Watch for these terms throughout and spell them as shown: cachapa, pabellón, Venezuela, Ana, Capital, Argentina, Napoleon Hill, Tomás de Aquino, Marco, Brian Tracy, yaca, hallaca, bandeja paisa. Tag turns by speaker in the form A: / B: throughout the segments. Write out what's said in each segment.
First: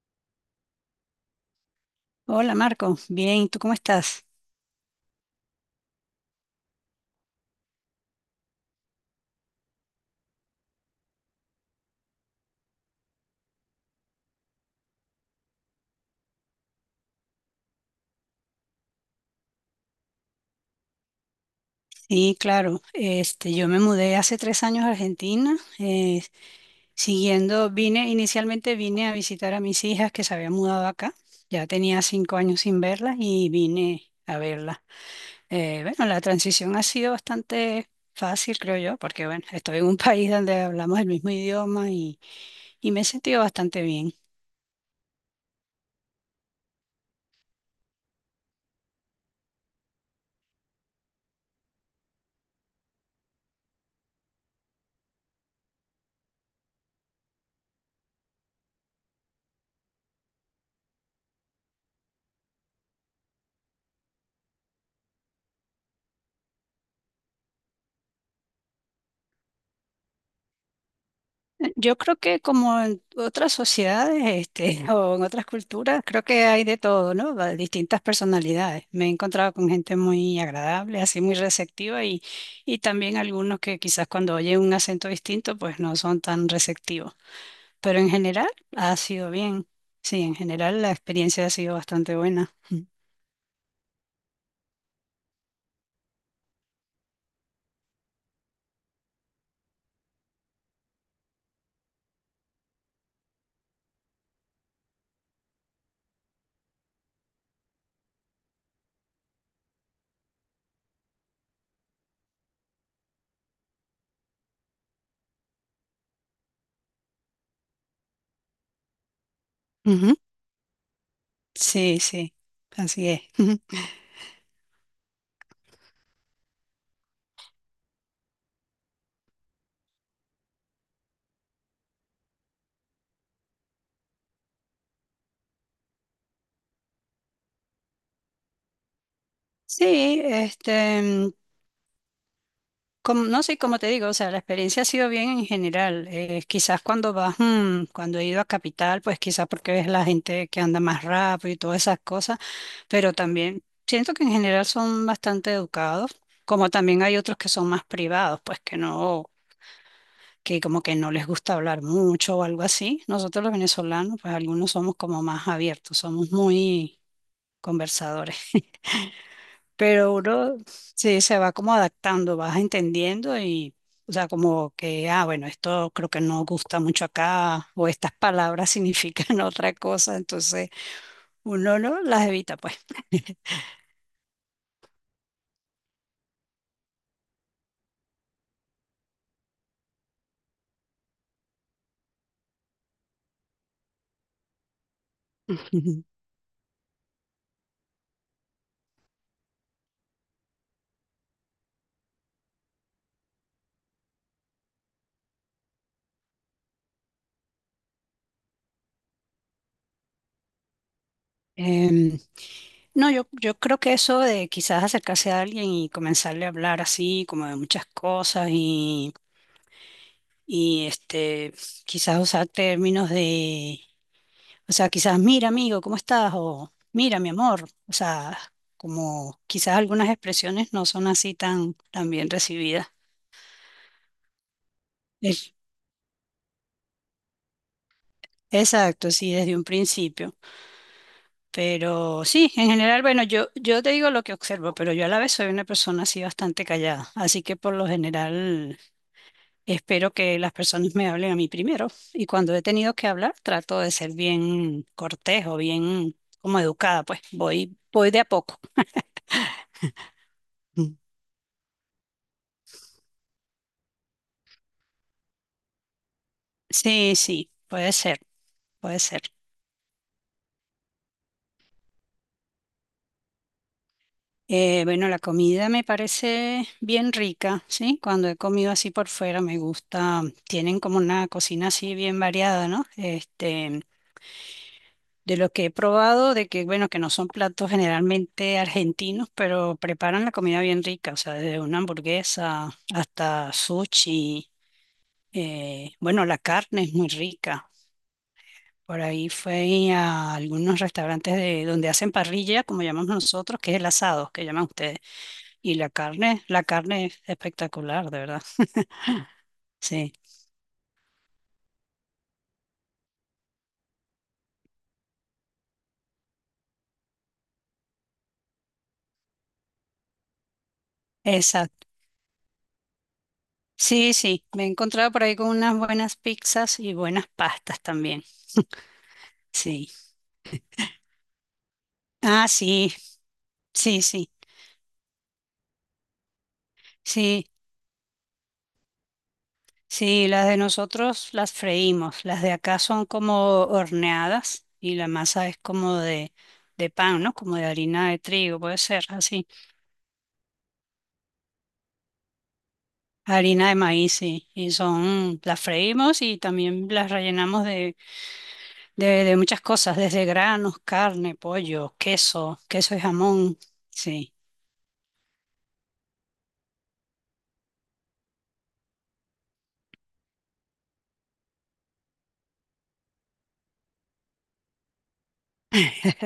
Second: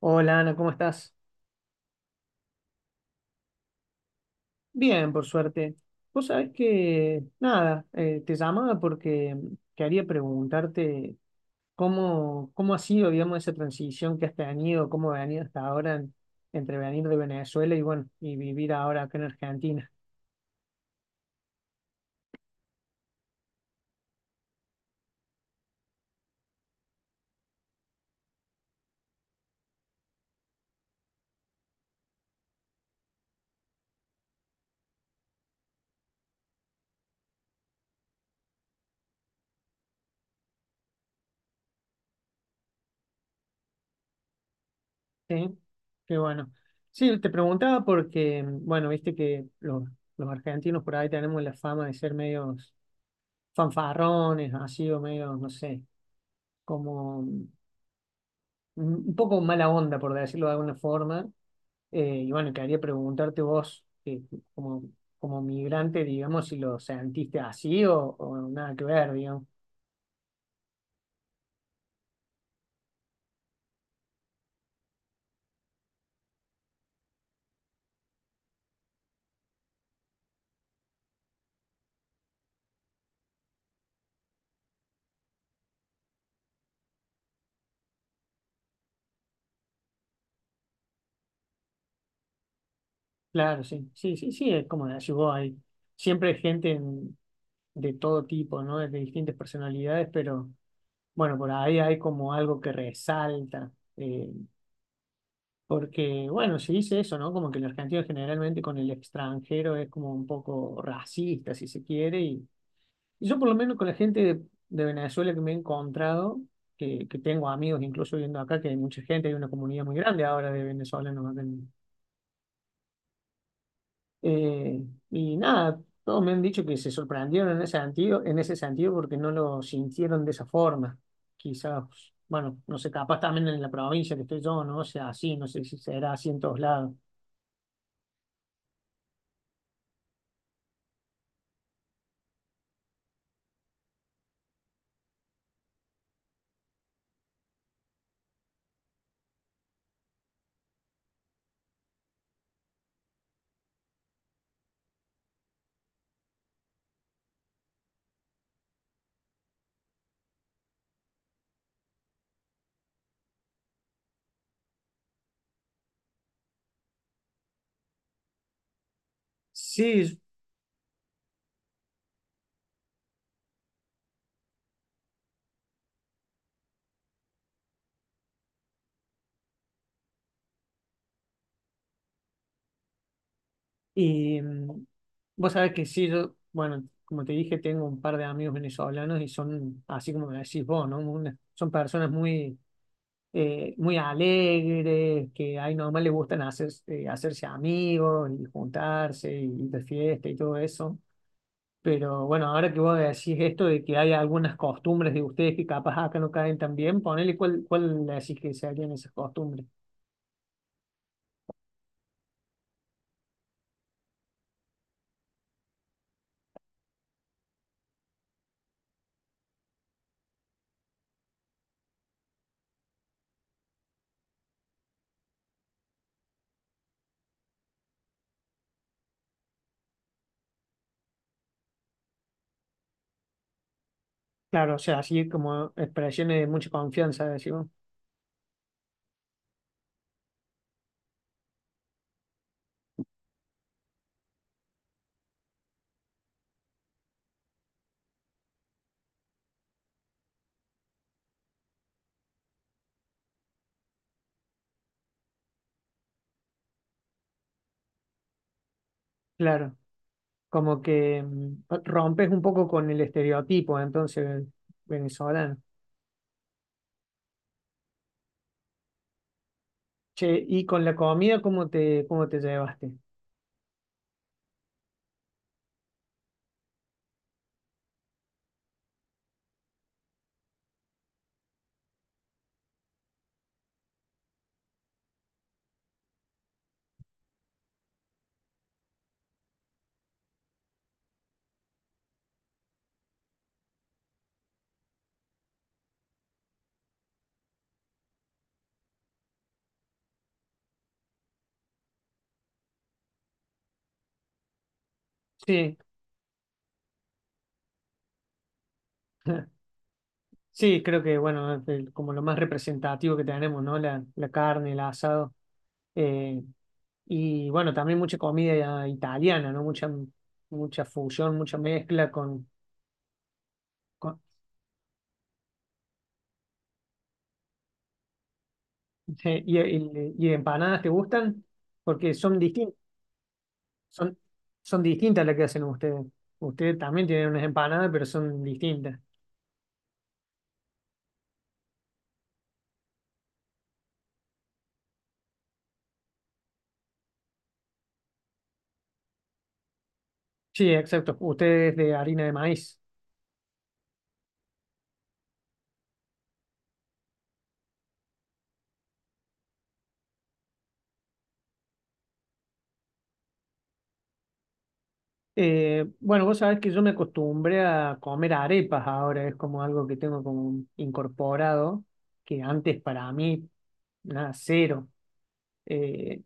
A: Hola Ana, ¿cómo estás?
B: Hola Marco, bien, ¿tú cómo estás?
A: Bien, por suerte. Vos sabés que, nada, te llamaba porque quería preguntarte cómo ha sido, digamos, esa transición que has tenido, cómo ha venido hasta ahora entre venir de Venezuela y, bueno, y vivir ahora acá en Argentina.
B: Sí, claro, yo me mudé hace 3 años a Argentina, inicialmente vine a visitar a mis hijas que se habían mudado acá, ya tenía 5 años sin verlas y vine a verlas. Bueno, la transición ha sido bastante fácil, creo yo, porque bueno, estoy en un país donde hablamos el mismo idioma y me he sentido bastante bien.
A: Sí, qué bueno. Sí, te preguntaba porque, bueno, viste que los argentinos por ahí tenemos la fama de ser medios fanfarrones, así o medios, no sé, como... mm, un poco mala onda, por decirlo de alguna forma. Y bueno, quería preguntarte vos, como, como migrante, digamos, si lo sentiste así o nada que ver, digamos.
B: Yo creo que como en otras sociedades, o en otras culturas, creo que hay de todo, ¿no? Distintas personalidades. Me he encontrado con gente muy agradable, así muy receptiva y también algunos que quizás cuando oyen un acento distinto, pues no son tan receptivos. Pero en general ha sido bien. Sí, en general la experiencia ha sido bastante buena.
A: Claro, sí, sí, sí, sí, es como decís vos, hay siempre hay gente de todo tipo, ¿no? De distintas personalidades, pero bueno, por ahí hay como algo que resalta. Eh, porque, bueno, se dice eso, ¿no? Como que el argentino generalmente con el extranjero es como un poco racista, si se quiere, y yo por lo menos con la gente de Venezuela que me he encontrado, que tengo amigos incluso viendo acá, que hay mucha gente, hay una comunidad muy
B: Ujú.
A: grande ahora de venezolanos acá
B: Sí, sí, así es.
A: eh, y nada, todos me han dicho que se sorprendieron en ese sentido porque no lo sintieron de esa forma. Quizás, bueno, no sé, capaz también en la provincia que estoy yo, no sé, así, no sé si será así en todos lados.
B: Sí, no sé, como te digo, o sea, la experiencia ha sido bien en general. Quizás cuando he ido a Capital, pues quizás porque ves la gente que anda más rápido y todas esas cosas, pero también siento que en general son bastante educados, como también hay otros que son más privados, pues que no, que como que no les gusta hablar mucho o algo así. Nosotros los venezolanos, pues algunos somos como más abiertos, somos muy conversadores. Pero
A: Sí,
B: uno sí se va como adaptando, vas entendiendo y, o sea, como que, ah, bueno, esto creo que no gusta mucho acá, o estas palabras significan otra cosa, entonces uno no las evita, pues.
A: y vos sabés que sí, yo, bueno, como te dije, tengo un par de amigos venezolanos y son, así como me decís vos, ¿no? Una- son personas muy, muy alegres, que ahí nomás
B: Ujú.
A: les gustan hacer, hacerse amigos y juntarse y ir de fiesta y todo eso. Pero bueno, ahora que vos decís esto de que hay algunas costumbres de ustedes que capaz acá no caen tan bien, ponele cuál, cuál le decís que serían esas costumbres.
B: Em, no, yo creo que eso de quizás acercarse a alguien y comenzarle a hablar así, como de muchas cosas y quizás usar términos de. O sea, quizás, mira, amigo, ¿cómo estás? O mira, mi amor. O sea, como quizás algunas expresiones no son así tan, tan bien recibidas.
A: Claro, o sea, así
B: Es-
A: como expresiones de mucha confianza, decimos.
B: Exacto, sí, desde un principio. Pero sí, en general, bueno, yo te digo lo que observo, pero yo a la vez soy una persona así bastante callada. Así que por lo general espero que las personas me hablen a mí primero. Y cuando he tenido que hablar, trato de ser bien cortés o bien como educada, pues voy de a poco.
A: Claro, como
B: Mm.
A: que rompes un poco con el estereotipo, entonces, venezolano.
B: Sí, sí, puede ser. Puede ser.
A: Che, y con la comida, cómo te llevaste?
B: Bueno, la comida me parece bien rica, ¿sí? Cuando he comido así por fuera me gusta. Tienen como una cocina así bien variada, ¿no? De lo que he probado, de que, bueno, que no son platos generalmente argentinos, pero preparan la comida bien rica, o sea, desde una hamburguesa hasta sushi. Bueno, la carne es muy rica. Por ahí fue a algunos restaurantes donde hacen parrilla, como llamamos nosotros, que es el asado, que llaman ustedes. Y
A: Sí,
B: la carne es espectacular, de verdad. Sí,
A: sí, creo que, bueno, es como lo más representativo que tenemos, ¿no? La carne, el asado. Eh, y bueno, también mucha comida italiana, ¿no? Mucha, mucha fusión, mucha
B: exacto.
A: mezcla con...
B: Sí,
A: con-
B: sí, me he encontrado por ahí con unas buenas pizzas y buenas pastas también.
A: y,
B: Sí.
A: y empanadas te gustan? Porque son
B: Ah,
A: distintas.
B: sí, sí,
A: Son,
B: sí,
A: son distintas las que hacen ustedes. Ustedes también tienen unas
B: sí,
A: empanadas, pero son distintas.
B: sí, las de nosotros las freímos, las de acá son como horneadas y la masa es como de pan, ¿no? Como de harina de trigo, puede ser así,
A: Sí, exacto. Ustedes de harina de maíz.
B: harina de maíz, sí, las freímos y también las rellenamos de muchas cosas, desde granos, carne, pollo, queso, queso y jamón. Sí,
A: Bueno, vos sabés que yo me acostumbré a comer arepas ahora, es como algo que tengo como incorporado, que antes para mí, nada, cero. Eh,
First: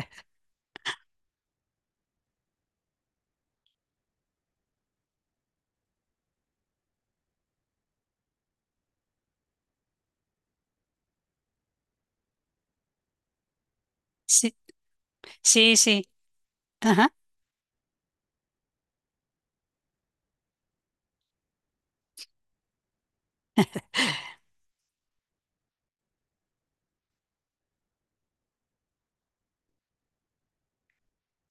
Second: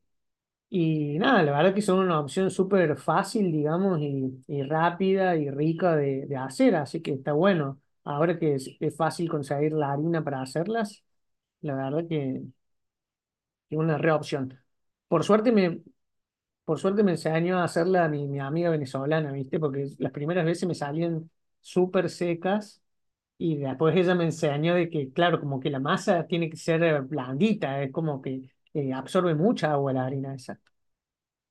A: y nada, la verdad que son una opción súper fácil, digamos, y rápida y rica de hacer, así que está bueno. Ahora que es fácil conseguir la harina para hacerlas, la verdad que es una re
B: sí,
A: opción. Por suerte
B: sí,
A: me,
B: sí,
A: por suerte me
B: ajá,
A: enseñó a hacerla mi, mi amiga venezolana, ¿viste? Porque las primeras veces me salían súper secas y después ella me enseñó de que, claro, como que la masa tiene que ser blandita, es como que absorbe mucha agua la harina esa.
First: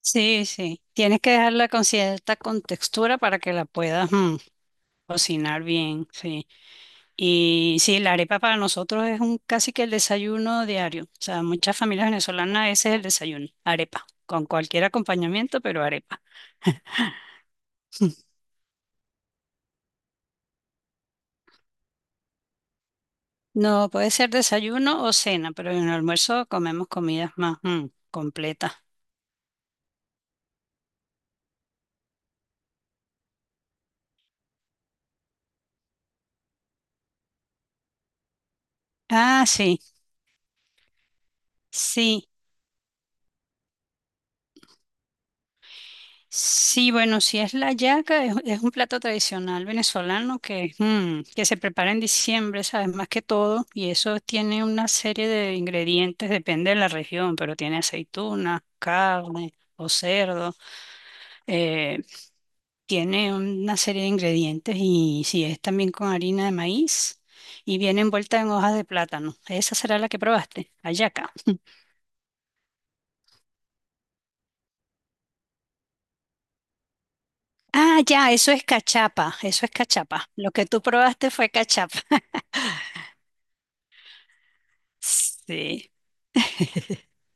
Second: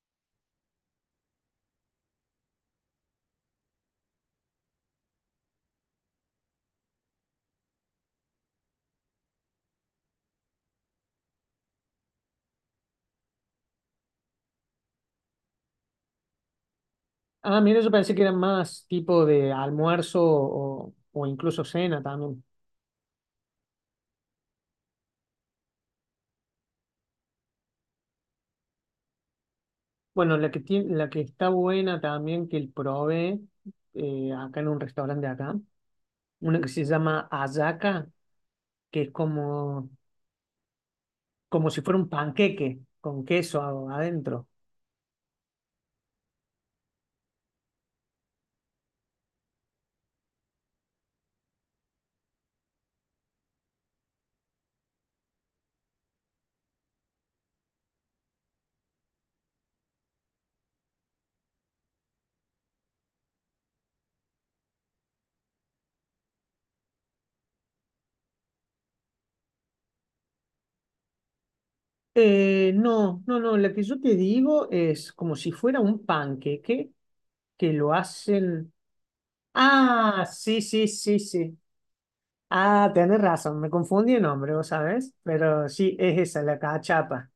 B: sí, sí. Tienes que dejarla con cierta contextura para que la puedas cocinar bien, sí. Y sí, la arepa para nosotros es un casi que el desayuno diario. O sea, muchas familias venezolanas ese es el desayuno, arepa, con cualquier acompañamiento, pero arepa.
A: Ah, mira, yo pensé que era más tipo de almuerzo o incluso cena también.
B: No, puede ser desayuno o cena, pero en el almuerzo comemos comidas más completas.
A: Bueno, la que tiene, la que está buena también que el probé acá en un restaurante de acá una que se llama hallaca, que es
B: Ah, sí.
A: como, como si fuera un
B: Sí,
A: panqueque con queso adentro.
B: sí, bueno, si es la yaca, es un plato tradicional venezolano que se prepara en diciembre, ¿sabes? Más que todo, y eso tiene una serie de ingredientes, depende de la región, pero tiene aceituna, carne o cerdo, eh, tiene una serie de ingredientes y si es también con harina de maíz. Y viene envuelta en hojas de plátano. Esa será la que probaste, la yaca.
A: No, no, no, la que yo te digo es como si fuera un panqueque que lo
B: Ah, ya, eso es
A: hacen.
B: cachapa, eso es
A: Ah,
B: cachapa. Lo
A: sí,
B: que tú
A: sí, sí,
B: probaste fue
A: sí.
B: cachapa.
A: Ah, tenés razón, me confundí el nombre, vos sabés, pero
B: Sí.
A: sí, es esa, la cachapa.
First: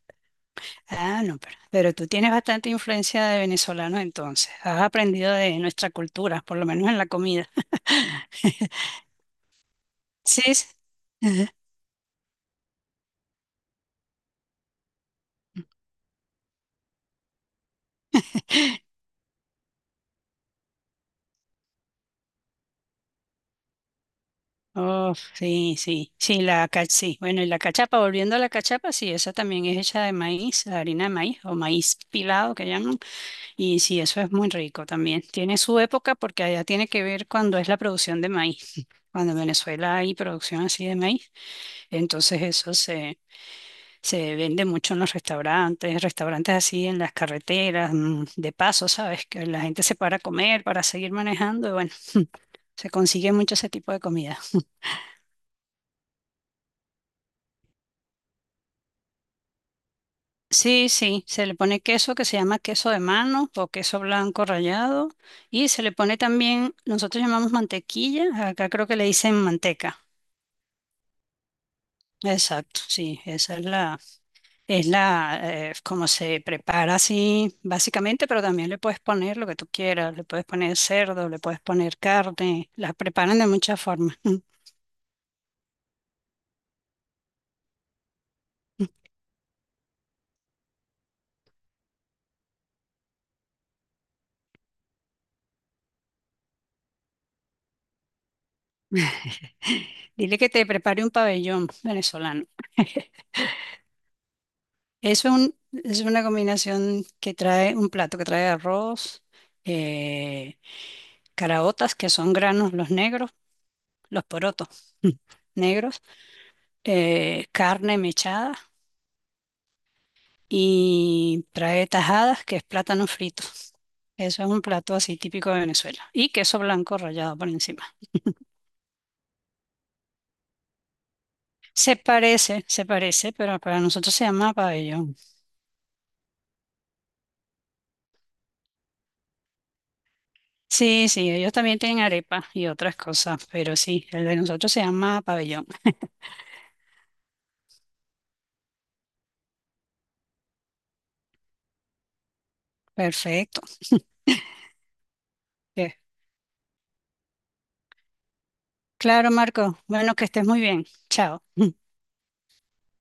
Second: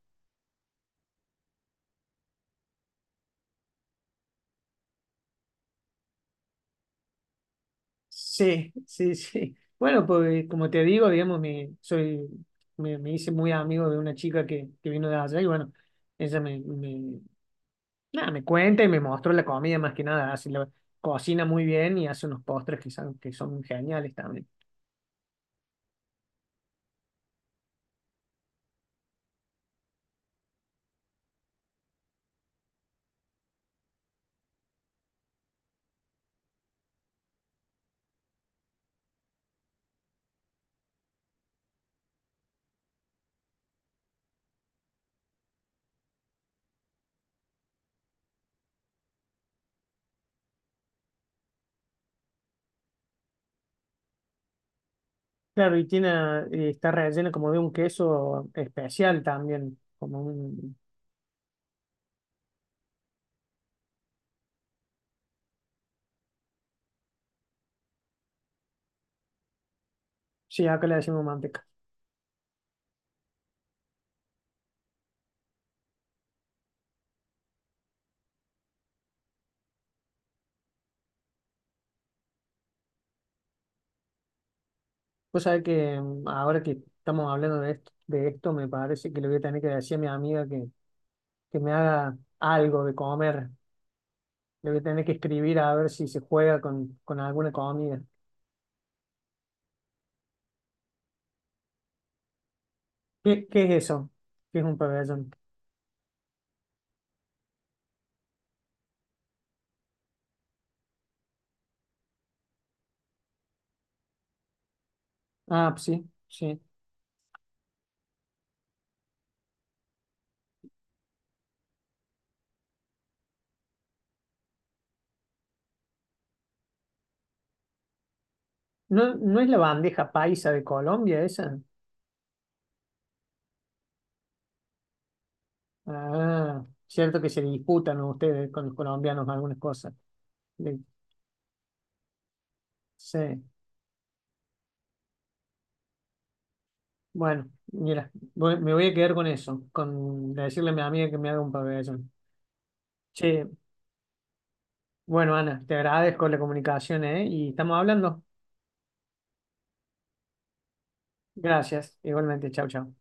B: Ah, no, pero tú tienes bastante influencia de venezolanos entonces. Has aprendido de nuestra cultura, por lo menos en la comida.
A: Sí, sí, sí. Bueno,
B: Sí,
A: pues como te digo, digamos, me, soy, me hice muy amigo de una chica que vino de allá y bueno, ella me, me, nada, me cuenta y me mostró la comida más que nada. Así la cocina muy bien y hace unos postres que son geniales también.
B: oh, sí, sí, sí, sí. Bueno, y la cachapa, volviendo a la cachapa, sí, esa también es hecha de maíz, harina de maíz o maíz pilado que llaman. Y sí, eso es muy rico también. Tiene su época porque allá tiene que ver cuando es la producción de maíz. Cuando en Venezuela hay producción así de maíz, entonces eso se vende mucho en los restaurantes, restaurantes así en las carreteras, de paso, ¿sabes? Que la gente se para a comer, para seguir manejando, y bueno, se consigue mucho ese tipo de comida.
A: Claro, y tiene, está rellena como de un queso especial también, como un...
B: Sí, sí, se le pone queso que se llama queso de mano o queso blanco rallado, y se le pone también, nosotros llamamos mantequilla, acá creo que le dicen manteca.
A: Sí, acá le decimos manteca.
B: Exacto, sí, esa es la. Es la, como se prepara así, básicamente, pero también le puedes poner lo que tú quieras, le puedes poner cerdo, le puedes poner carne, la preparan de muchas formas.
A: Pues sabés que ahora que estamos hablando de esto, me parece que le voy a tener que decir a mi amiga que me haga algo de comer. Le voy a tener que escribir a ver si se juega con alguna comida.
B: Dile que te prepare un pabellón venezolano.
A: ¿Qué, qué es eso? ¿Qué es un
B: Es
A: pabellón?
B: un, es una combinación que trae un plato que trae arroz, eh, caraotas, que son granos los negros, los porotos
A: Ah,
B: negros,
A: sí, sí.
B: carne mechada y trae tajadas, que es plátano frito. Eso es un plato así típico de Venezuela. Y queso blanco rallado por encima.
A: ¿No, no es la bandeja paisa de Colombia esa?
B: Se parece, pero para nosotros se llama pabellón.
A: Ah, cierto que se disputan ustedes con los colombianos algunas cosas. Le-
B: Sí, sí, ellos también tienen arepa y otras
A: sí.
B: cosas, pero sí, el de nosotros se llama pabellón.
A: Bueno, mira, me voy a quedar con eso, con decirle a mi amiga que me haga un pabellón. Che,
B: Perfecto.
A: bueno, Ana, te
B: Eh,
A: agradezco la comunicación, ¿eh? Y estamos hablando.
B: Claro, Marco. Bueno, que estés muy bien. Chao.
A: Gracias, igualmente. Chau, chau.